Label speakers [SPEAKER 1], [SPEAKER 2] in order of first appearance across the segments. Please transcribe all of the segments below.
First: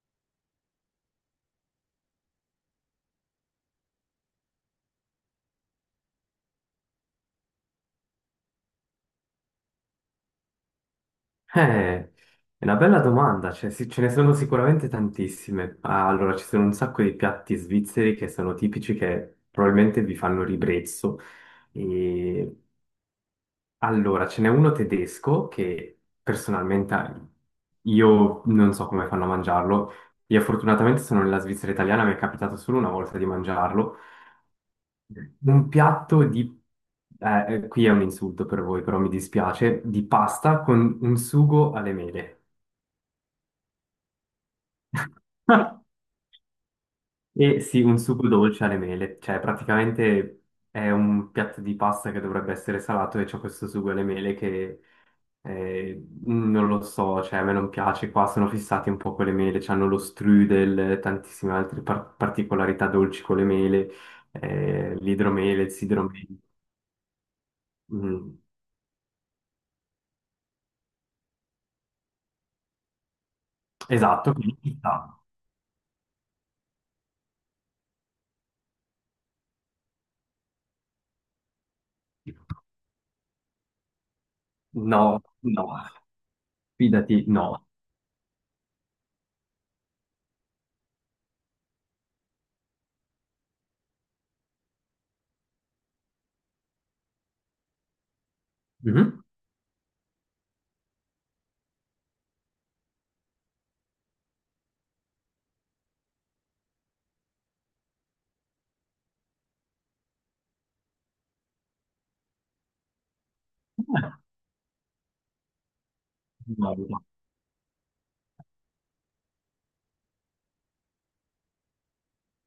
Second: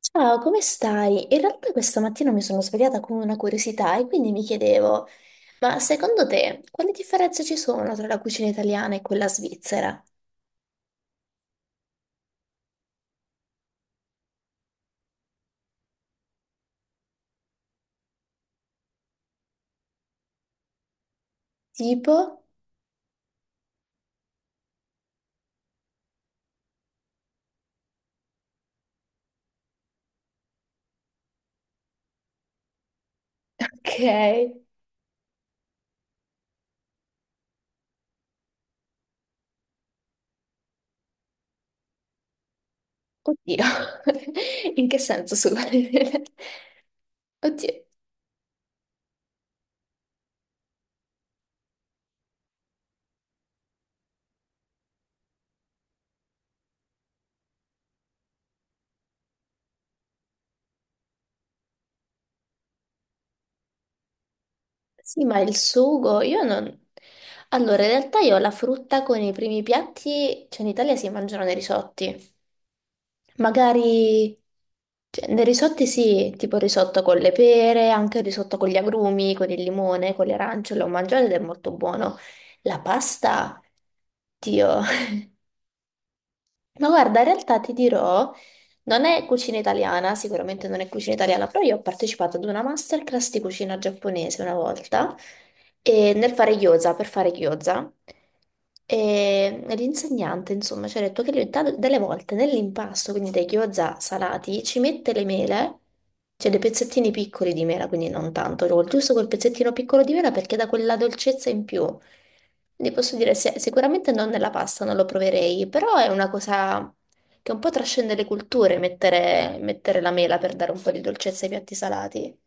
[SPEAKER 1] Ciao, come stai? In realtà questa mattina mi sono svegliata con una curiosità e quindi mi chiedevo, ma secondo te quali differenze ci sono tra la cucina italiana e quella svizzera?
[SPEAKER 2] Eh, è una bella domanda, cioè, sì, ce ne sono sicuramente tantissime. Allora, ci sono un sacco di piatti svizzeri che sono tipici, che probabilmente vi fanno ribrezzo.
[SPEAKER 1] Tipo?
[SPEAKER 2] E allora, ce n'è uno tedesco che personalmente io non so come fanno a mangiarlo. Io fortunatamente sono nella Svizzera italiana, mi è capitato solo una volta di mangiarlo.
[SPEAKER 1] Ok.
[SPEAKER 2] Un piatto di... qui è un insulto per voi, però mi dispiace, di pasta con un sugo alle mele.
[SPEAKER 1] Oddio. In che senso sugo?
[SPEAKER 2] E sì,
[SPEAKER 1] Oddio.
[SPEAKER 2] un sugo dolce alle mele, cioè praticamente è un piatto di pasta che dovrebbe essere salato e c'è questo sugo alle mele che non lo so, cioè a me non piace, qua sono fissati un po' con le mele, hanno lo strudel, tantissime altre particolarità dolci con le mele,
[SPEAKER 1] Sì, ma il
[SPEAKER 2] l'idromele, il
[SPEAKER 1] sugo,
[SPEAKER 2] sidromele.
[SPEAKER 1] io non... Allora, in realtà io
[SPEAKER 2] Mm,
[SPEAKER 1] la frutta con i primi piatti, cioè in Italia si mangiano nei risotti. Magari
[SPEAKER 2] esatto, quindi ci sta.
[SPEAKER 1] cioè, nei risotti sì, tipo il risotto con le pere, anche il risotto con gli agrumi, con il limone, con le arance, l'ho mangiato ed è molto buono. La pasta, Dio,
[SPEAKER 2] No, no,
[SPEAKER 1] Ma guarda, in
[SPEAKER 2] fidati,
[SPEAKER 1] realtà
[SPEAKER 2] no.
[SPEAKER 1] ti dirò, non è cucina italiana, sicuramente non è cucina italiana, però io ho partecipato ad una masterclass di cucina giapponese una volta, e nel fare gyoza, per fare gyoza,
[SPEAKER 2] Mhm.
[SPEAKER 1] e l'insegnante, insomma, ci ha detto che lui delle volte nell'impasto, quindi dei gyoza salati, ci mette le mele, cioè dei pezzettini piccoli di mela, quindi non tanto, giusto quel pezzettino piccolo di mela perché dà quella dolcezza in più. Ne posso dire, sicuramente
[SPEAKER 2] Eh,
[SPEAKER 1] non nella pasta, non lo proverei, però è una
[SPEAKER 2] No,
[SPEAKER 1] cosa
[SPEAKER 2] no.
[SPEAKER 1] che un po' trascende le culture, mettere la mela per dare un po' di dolcezza ai piatti salati.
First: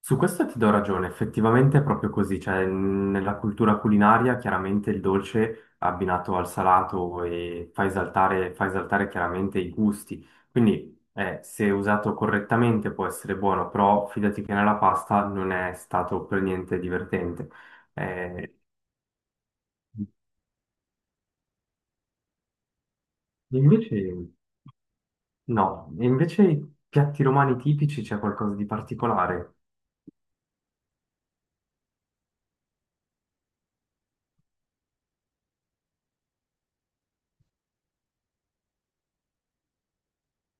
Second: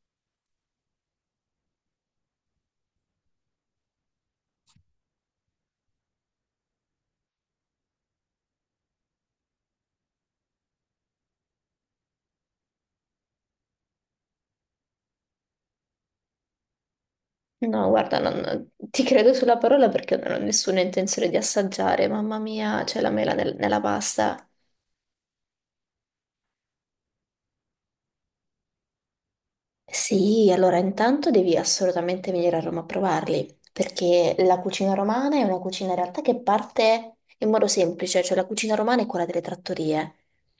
[SPEAKER 2] Su questo ti do ragione, effettivamente è proprio così, cioè nella cultura culinaria chiaramente il dolce abbinato al salato e fa esaltare chiaramente i gusti, quindi se usato correttamente può essere buono, però fidati che nella pasta non è stato per niente divertente.
[SPEAKER 1] No, guarda,
[SPEAKER 2] Eh,
[SPEAKER 1] non, ti credo sulla parola perché non ho nessuna intenzione di assaggiare, mamma mia, c'è la mela nella
[SPEAKER 2] invece
[SPEAKER 1] pasta.
[SPEAKER 2] no, E invece i piatti romani tipici c'è qualcosa di particolare?
[SPEAKER 1] Sì, allora intanto devi assolutamente venire a Roma a provarli, perché la cucina romana è una cucina in realtà che parte in modo semplice, cioè la cucina romana è quella delle trattorie,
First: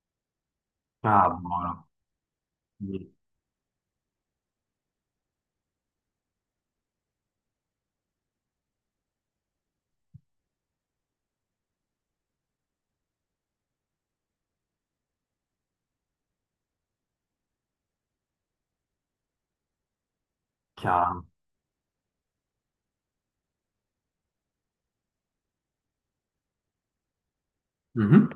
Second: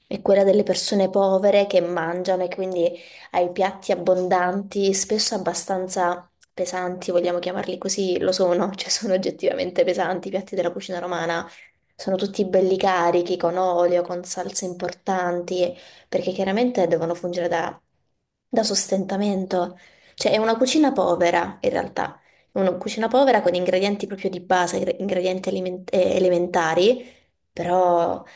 [SPEAKER 1] è quella delle persone
[SPEAKER 2] Ah,
[SPEAKER 1] povere che
[SPEAKER 2] buono,
[SPEAKER 1] mangiano e quindi
[SPEAKER 2] quindi,
[SPEAKER 1] hai piatti abbondanti, spesso abbastanza pesanti, vogliamo chiamarli così, lo sono, cioè sono oggettivamente pesanti i piatti della cucina romana, sono tutti belli carichi, con olio, con salse importanti perché chiaramente devono fungere da sostentamento. Cioè è una cucina
[SPEAKER 2] chiaro.
[SPEAKER 1] povera in realtà, è una cucina povera con ingredienti proprio di base, ingredienti elementari, però
[SPEAKER 2] Mhm.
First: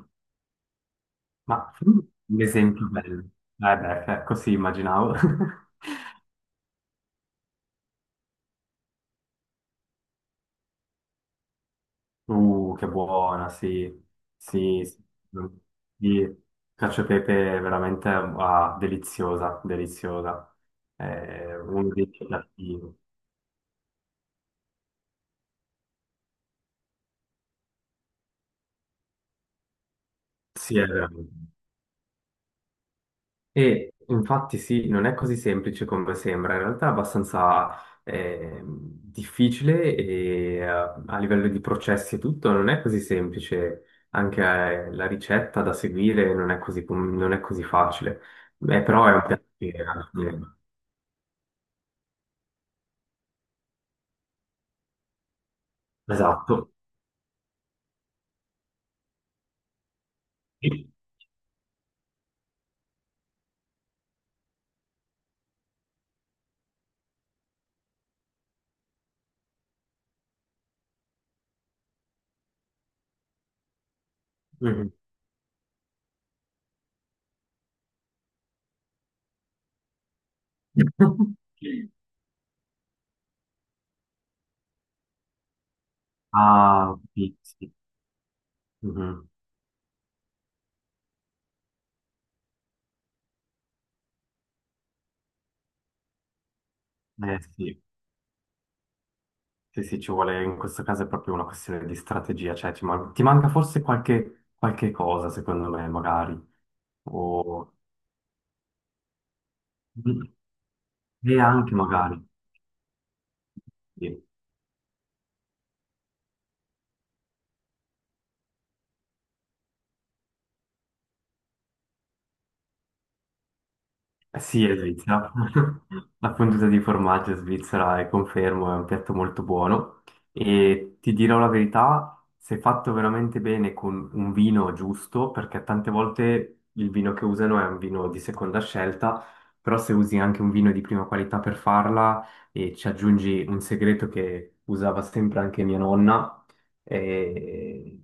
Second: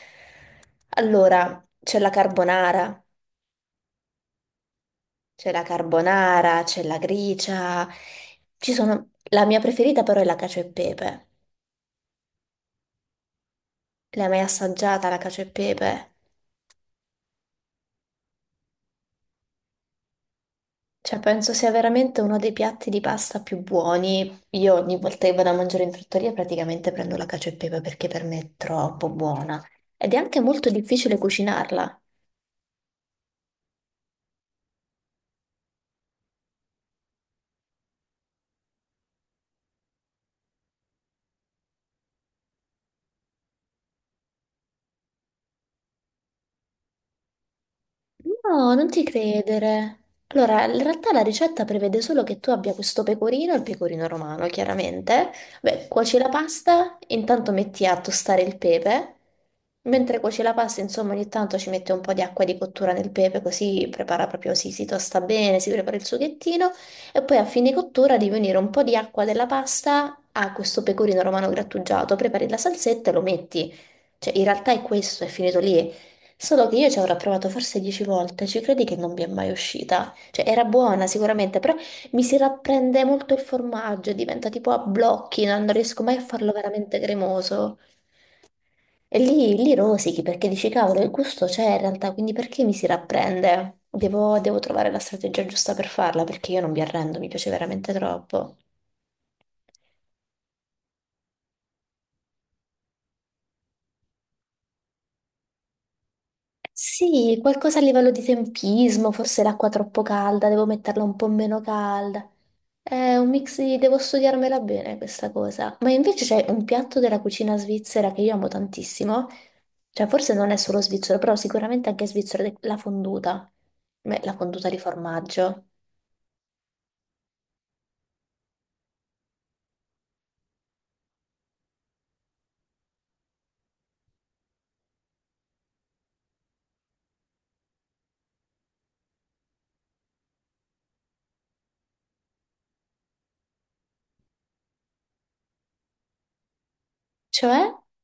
[SPEAKER 1] allora
[SPEAKER 2] Ma
[SPEAKER 1] c'è
[SPEAKER 2] fammi
[SPEAKER 1] la
[SPEAKER 2] un esempio
[SPEAKER 1] carbonara,
[SPEAKER 2] bello. Eh beh, così immaginavo.
[SPEAKER 1] c'è la carbonara, c'è la gricia, ci sono... La mia preferita però è la cacio e pepe.
[SPEAKER 2] Che buona, sì.
[SPEAKER 1] L'hai mai
[SPEAKER 2] Sì, sì.
[SPEAKER 1] assaggiata la cacio e pepe?
[SPEAKER 2] Sì, cacio e pepe è veramente ah, deliziosa, deliziosa.
[SPEAKER 1] Cioè, penso
[SPEAKER 2] È
[SPEAKER 1] sia
[SPEAKER 2] uno dei
[SPEAKER 1] veramente
[SPEAKER 2] più
[SPEAKER 1] uno dei piatti
[SPEAKER 2] piatti.
[SPEAKER 1] di pasta più buoni. Io ogni volta che vado a mangiare in trattoria praticamente prendo la cacio e pepe perché per me è troppo buona. Ed è anche molto
[SPEAKER 2] Sì, è vero.
[SPEAKER 1] difficile cucinarla.
[SPEAKER 2] E infatti sì, non è così semplice come sembra, in realtà è abbastanza difficile e a livello di processi e tutto non è così semplice, anche la ricetta da seguire non è così, non è così facile.
[SPEAKER 1] No,
[SPEAKER 2] Beh,
[SPEAKER 1] non ti
[SPEAKER 2] però è un piatto che
[SPEAKER 1] credere.
[SPEAKER 2] alla fine-
[SPEAKER 1] Allora, in realtà la ricetta prevede solo che tu abbia questo pecorino, il pecorino romano, chiaramente. Beh, cuoci la
[SPEAKER 2] Esatto.
[SPEAKER 1] pasta, intanto metti a tostare il pepe. Mentre cuoci la pasta, insomma, ogni tanto ci mette un po' di acqua di cottura nel pepe, così prepara proprio, si tosta bene, si prepara il sughettino. E poi a fine cottura devi unire un po' di acqua della pasta a questo pecorino romano grattugiato. Prepari la salsetta e lo metti. Cioè, in realtà è
[SPEAKER 2] Mhm.
[SPEAKER 1] questo, è finito lì. Solo che io ci avrò provato forse 10 volte, ci credi che non mi è mai uscita? Cioè, era buona sicuramente, però mi si rapprende molto il formaggio, diventa tipo a blocchi, non riesco mai a farlo
[SPEAKER 2] Ah,
[SPEAKER 1] veramente
[SPEAKER 2] sì, sì.
[SPEAKER 1] cremoso. E
[SPEAKER 2] Mhm.
[SPEAKER 1] lì rosichi perché dici, cavolo, il gusto c'è in realtà, quindi perché mi si rapprende? Devo trovare la strategia giusta per farla, perché io non mi arrendo, mi piace
[SPEAKER 2] Sì.
[SPEAKER 1] veramente troppo.
[SPEAKER 2] Sì, sì, ci vuole, in questo caso è proprio una questione di strategia, cioè ti manca forse qualche, qualche cosa, secondo me, magari,
[SPEAKER 1] Sì,
[SPEAKER 2] o...
[SPEAKER 1] qualcosa a livello di tempismo, forse l'acqua troppo calda, devo metterla un po'
[SPEAKER 2] e
[SPEAKER 1] meno
[SPEAKER 2] anche magari.
[SPEAKER 1] calda. È un mix di... devo
[SPEAKER 2] Sì.
[SPEAKER 1] studiarmela bene questa cosa. Ma invece c'è un piatto della cucina svizzera che io amo tantissimo, cioè forse non è solo svizzero, però sicuramente anche svizzero, ed è la fonduta. Beh, la
[SPEAKER 2] Sì,
[SPEAKER 1] fonduta
[SPEAKER 2] è
[SPEAKER 1] di
[SPEAKER 2] Svizzera.
[SPEAKER 1] formaggio.
[SPEAKER 2] La fonduta di formaggio svizzera è confermo, è un piatto molto buono e ti dirò la verità, se fatto veramente bene con un vino giusto, perché tante volte il vino che usano è un vino di seconda scelta, però se usi anche un vino di prima qualità per farla e ci aggiungi un segreto che usava sempre anche mia nonna,
[SPEAKER 1] Cioè
[SPEAKER 2] eh,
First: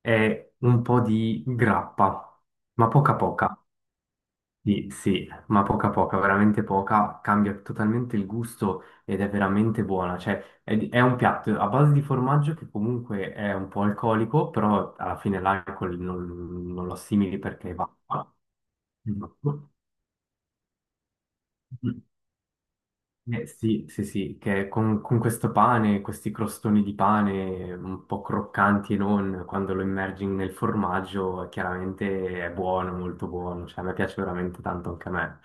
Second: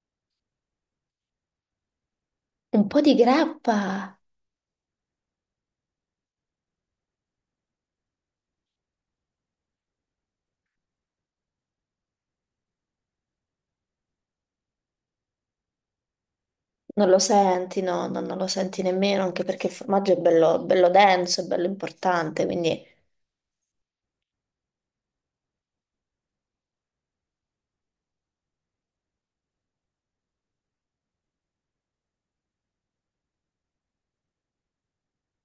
[SPEAKER 2] è un po' di grappa,
[SPEAKER 1] un
[SPEAKER 2] ma
[SPEAKER 1] po' di
[SPEAKER 2] poca poca.
[SPEAKER 1] grappa.
[SPEAKER 2] Sì, sì, ma poca poca, veramente poca, cambia totalmente il gusto ed è veramente buona, cioè è, è un piatto a base di formaggio che comunque è un po' alcolico, però alla fine l'alcol non, non lo
[SPEAKER 1] Non lo
[SPEAKER 2] assimili perché
[SPEAKER 1] senti,
[SPEAKER 2] va.
[SPEAKER 1] no, no, non lo senti nemmeno, anche perché il formaggio è bello denso, è bello importante, quindi...
[SPEAKER 2] Sì, sì, sì, che con questo pane, questi crostoni di pane un po' croccanti e non, quando lo immergi nel formaggio, chiaramente è buono, molto buono, cioè a me piace veramente tanto anche a me.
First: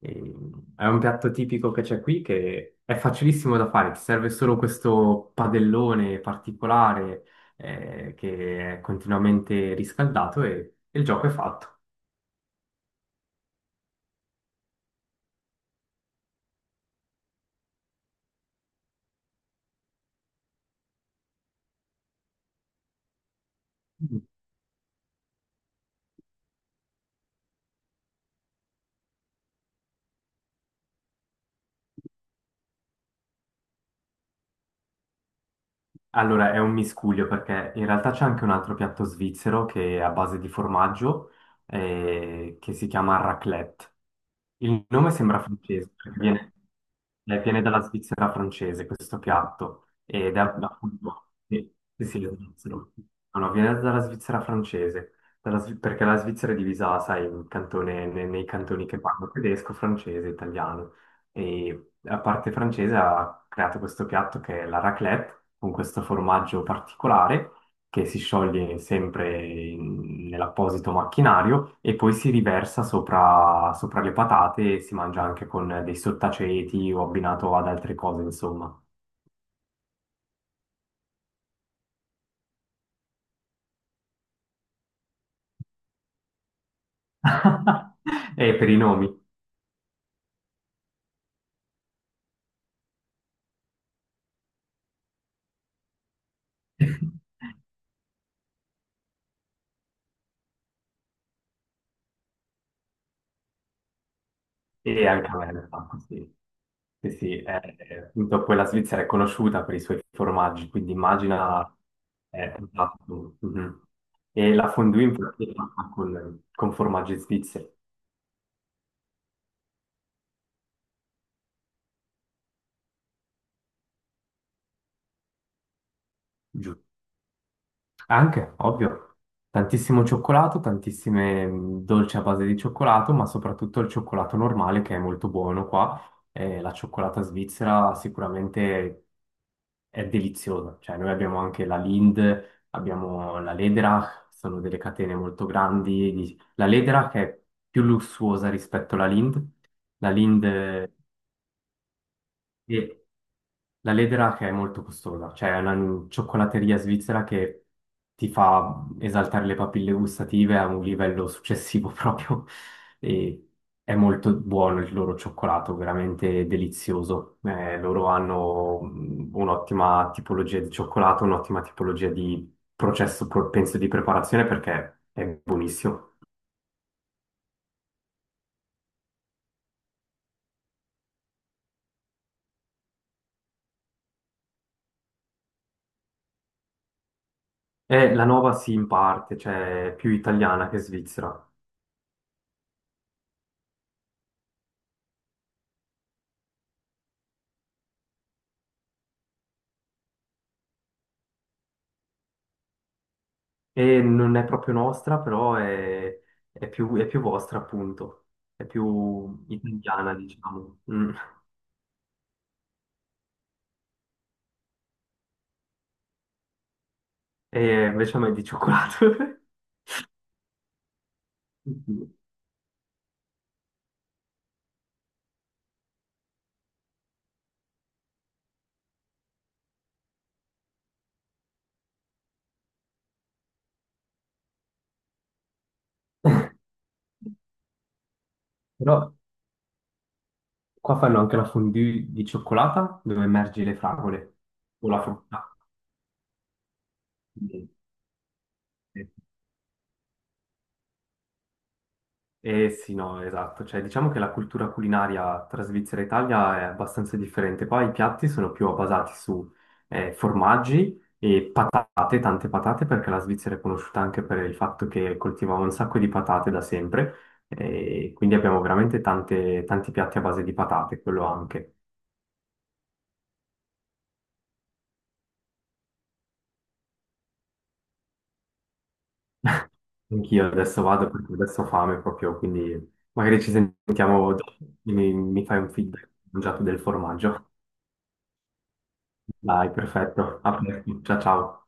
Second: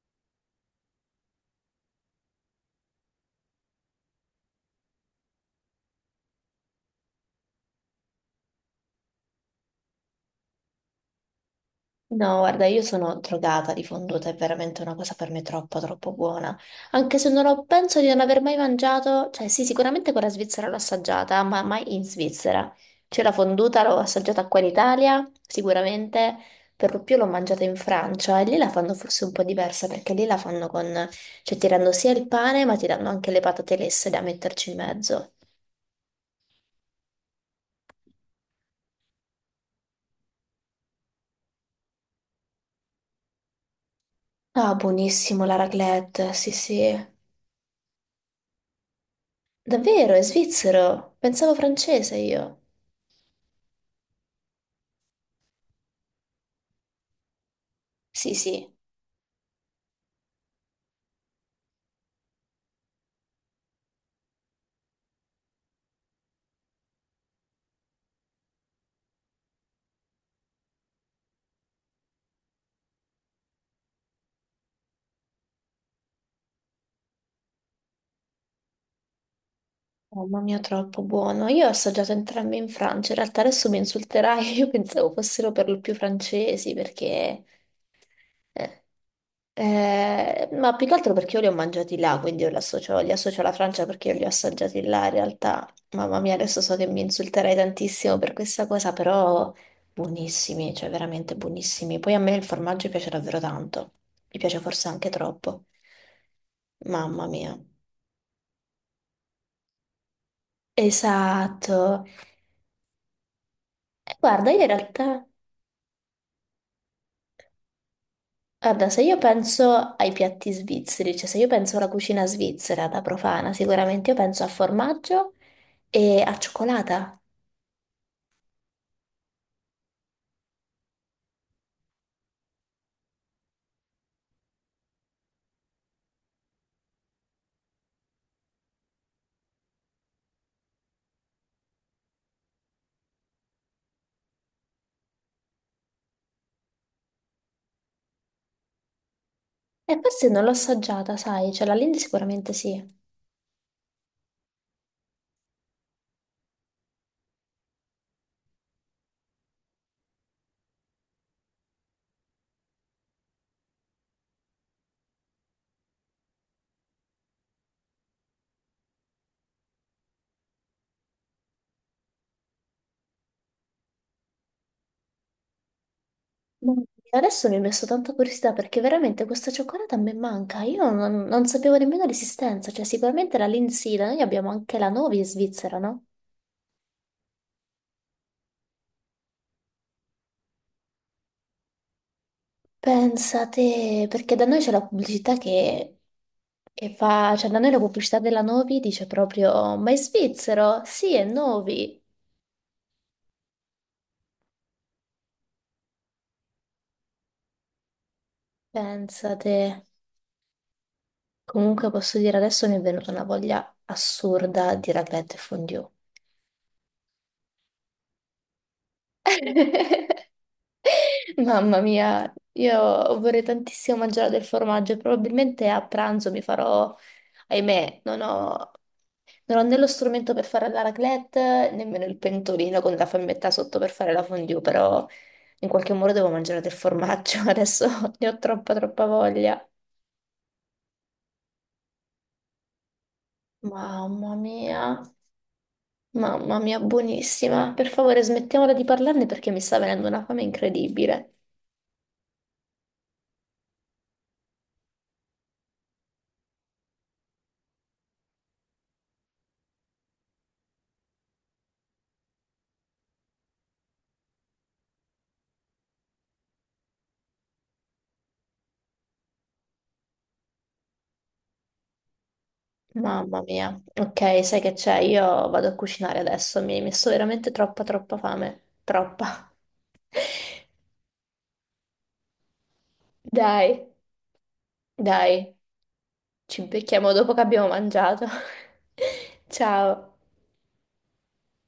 [SPEAKER 2] È un piatto tipico che c'è qui che è facilissimo da fare, ti serve solo questo padellone particolare che è continuamente riscaldato e il gioco è fatto.
[SPEAKER 1] No, guarda, io sono drogata di fonduta, è veramente una cosa per me troppo buona. Anche se non ho, penso di non aver mai mangiato, cioè sì, sicuramente quella svizzera l'ho assaggiata, ma mai in Svizzera. Cioè la fonduta l'ho
[SPEAKER 2] Mm.
[SPEAKER 1] assaggiata qua in Italia, sicuramente, per lo più l'ho mangiata in Francia e lì la fanno forse un po' diversa perché lì la fanno con, cioè ti danno sia il pane, ma ti danno anche le patate lesse da metterci in mezzo.
[SPEAKER 2] Allora è un miscuglio perché in realtà c'è anche un altro piatto svizzero che è a base di formaggio che si chiama raclette.
[SPEAKER 1] Ah,
[SPEAKER 2] Il nome sembra
[SPEAKER 1] buonissimo la
[SPEAKER 2] francese, perché
[SPEAKER 1] raclette, sì
[SPEAKER 2] viene,
[SPEAKER 1] sì.
[SPEAKER 2] viene dalla Svizzera francese questo piatto,
[SPEAKER 1] Davvero, è
[SPEAKER 2] ed è
[SPEAKER 1] svizzero?
[SPEAKER 2] appunto,
[SPEAKER 1] Pensavo
[SPEAKER 2] sì, sì,
[SPEAKER 1] francese
[SPEAKER 2] sì, lo
[SPEAKER 1] io.
[SPEAKER 2] svizzero. No, no, viene dalla Svizzera francese, perché la Svizzera è divisa, sai, in
[SPEAKER 1] Sì,
[SPEAKER 2] nei
[SPEAKER 1] sì,
[SPEAKER 2] cantoni che parlano tedesco, francese, italiano, e la parte francese ha creato questo piatto che è la raclette, con questo formaggio particolare, che si scioglie sempre nell'apposito macchinario e poi si riversa sopra, sopra le patate e si mangia anche con dei sottaceti o abbinato ad altre cose, insomma.
[SPEAKER 1] oh, mamma mia, troppo buono. Io ho assaggiato entrambi in Francia, in realtà adesso mi insulterai, io pensavo fossero per lo più francesi perché...
[SPEAKER 2] E per i
[SPEAKER 1] eh,
[SPEAKER 2] nomi.
[SPEAKER 1] ma più che altro perché io li ho mangiati là, quindi io li li associo alla Francia perché io li ho assaggiati là in realtà. Mamma mia, adesso so che mi insulterai tantissimo per questa cosa, però buonissimi, cioè veramente buonissimi. Poi a me il formaggio piace davvero tanto, mi piace forse
[SPEAKER 2] E
[SPEAKER 1] anche
[SPEAKER 2] anche a me
[SPEAKER 1] troppo.
[SPEAKER 2] mi fa così. Sì,
[SPEAKER 1] Mamma
[SPEAKER 2] sì,
[SPEAKER 1] mia.
[SPEAKER 2] appunto poi la Svizzera è conosciuta per i suoi formaggi, quindi immagina...
[SPEAKER 1] Esatto.
[SPEAKER 2] esatto, mhm.
[SPEAKER 1] E guarda,
[SPEAKER 2] E
[SPEAKER 1] io in
[SPEAKER 2] la fondue
[SPEAKER 1] realtà,
[SPEAKER 2] infatti è fatta con formaggi svizzeri.
[SPEAKER 1] guarda, se io penso ai piatti svizzeri, cioè se io penso alla cucina svizzera da profana, sicuramente io penso a formaggio e a cioccolata.
[SPEAKER 2] Anche, ovvio, tantissimo cioccolato, tantissime dolci a base di cioccolato, ma soprattutto il cioccolato normale che è molto buono qua. La cioccolata svizzera sicuramente è deliziosa. Cioè, noi abbiamo anche la Lind, abbiamo la Lederach, sono delle catene molto grandi. La Lederach è più lussuosa rispetto alla Lind.
[SPEAKER 1] E
[SPEAKER 2] La
[SPEAKER 1] questa non
[SPEAKER 2] Lind
[SPEAKER 1] l'ho assaggiata, sai, cioè la Lindt sicuramente sì.
[SPEAKER 2] è la Ledra che è molto costosa, cioè è una cioccolateria svizzera che ti fa esaltare le papille gustative a un livello successivo proprio e è molto buono il loro cioccolato, veramente delizioso. Loro hanno un'ottima tipologia di cioccolato, un'ottima tipologia di processo, penso, di preparazione perché è buonissimo.
[SPEAKER 1] Ma adesso mi è messo tanta curiosità perché veramente questa cioccolata a me manca. Io non, non sapevo nemmeno l'esistenza, cioè sicuramente la Lindt sì, da noi abbiamo anche la Novi in Svizzera, no?
[SPEAKER 2] E la nuova sì, in parte, cioè è più italiana che svizzera.
[SPEAKER 1] Pensate, perché da noi c'è la pubblicità che fa, cioè da noi la pubblicità della Novi dice proprio, ma è svizzero? Sì, è Novi.
[SPEAKER 2] E non è proprio nostra, però è più vostra, appunto. È più
[SPEAKER 1] Pensate,
[SPEAKER 2] italiana, diciamo. Mm.
[SPEAKER 1] comunque posso dire adesso mi è venuta una voglia assurda di raclette e fondue.
[SPEAKER 2] E invece a me è di cioccolato.
[SPEAKER 1] Mamma
[SPEAKER 2] Sì.
[SPEAKER 1] mia, io vorrei tantissimo mangiare del formaggio e probabilmente a pranzo mi farò ahimè, non ho né lo strumento per fare la raclette, nemmeno il pentolino con la fiammetta sotto per fare la fondue, però in qualche modo devo mangiare del formaggio, adesso ne ho troppa
[SPEAKER 2] Però
[SPEAKER 1] troppa voglia.
[SPEAKER 2] qua fanno anche la fondue di cioccolata dove immergi le fragole
[SPEAKER 1] Mamma mia,
[SPEAKER 2] o la frutta.
[SPEAKER 1] mamma mia, buonissima. Per favore, smettiamola di
[SPEAKER 2] Sì.
[SPEAKER 1] parlarne perché mi sta venendo una fame incredibile.
[SPEAKER 2] Eh sì, no, esatto. Cioè, diciamo che la cultura culinaria tra Svizzera e Italia è abbastanza differente. Qua i piatti sono più basati su formaggi e patate, tante patate, perché la Svizzera è conosciuta anche per il fatto che coltivava un sacco di patate da sempre. E quindi abbiamo veramente tanti piatti a base di patate, quello anche.
[SPEAKER 1] Mamma mia. Ok, sai che c'è? Io vado a cucinare adesso, mi hai messo veramente troppa troppa fame. Troppa.
[SPEAKER 2] Anch'io adesso vado perché adesso ho fame proprio, quindi magari ci
[SPEAKER 1] Dai,
[SPEAKER 2] sentiamo dopo. Mi
[SPEAKER 1] dai.
[SPEAKER 2] fai un feedback, ho mangiato
[SPEAKER 1] Ci
[SPEAKER 2] del
[SPEAKER 1] becchiamo dopo che
[SPEAKER 2] formaggio.
[SPEAKER 1] abbiamo mangiato.
[SPEAKER 2] Dai,
[SPEAKER 1] Ciao.
[SPEAKER 2] perfetto. A presto. Ciao ciao.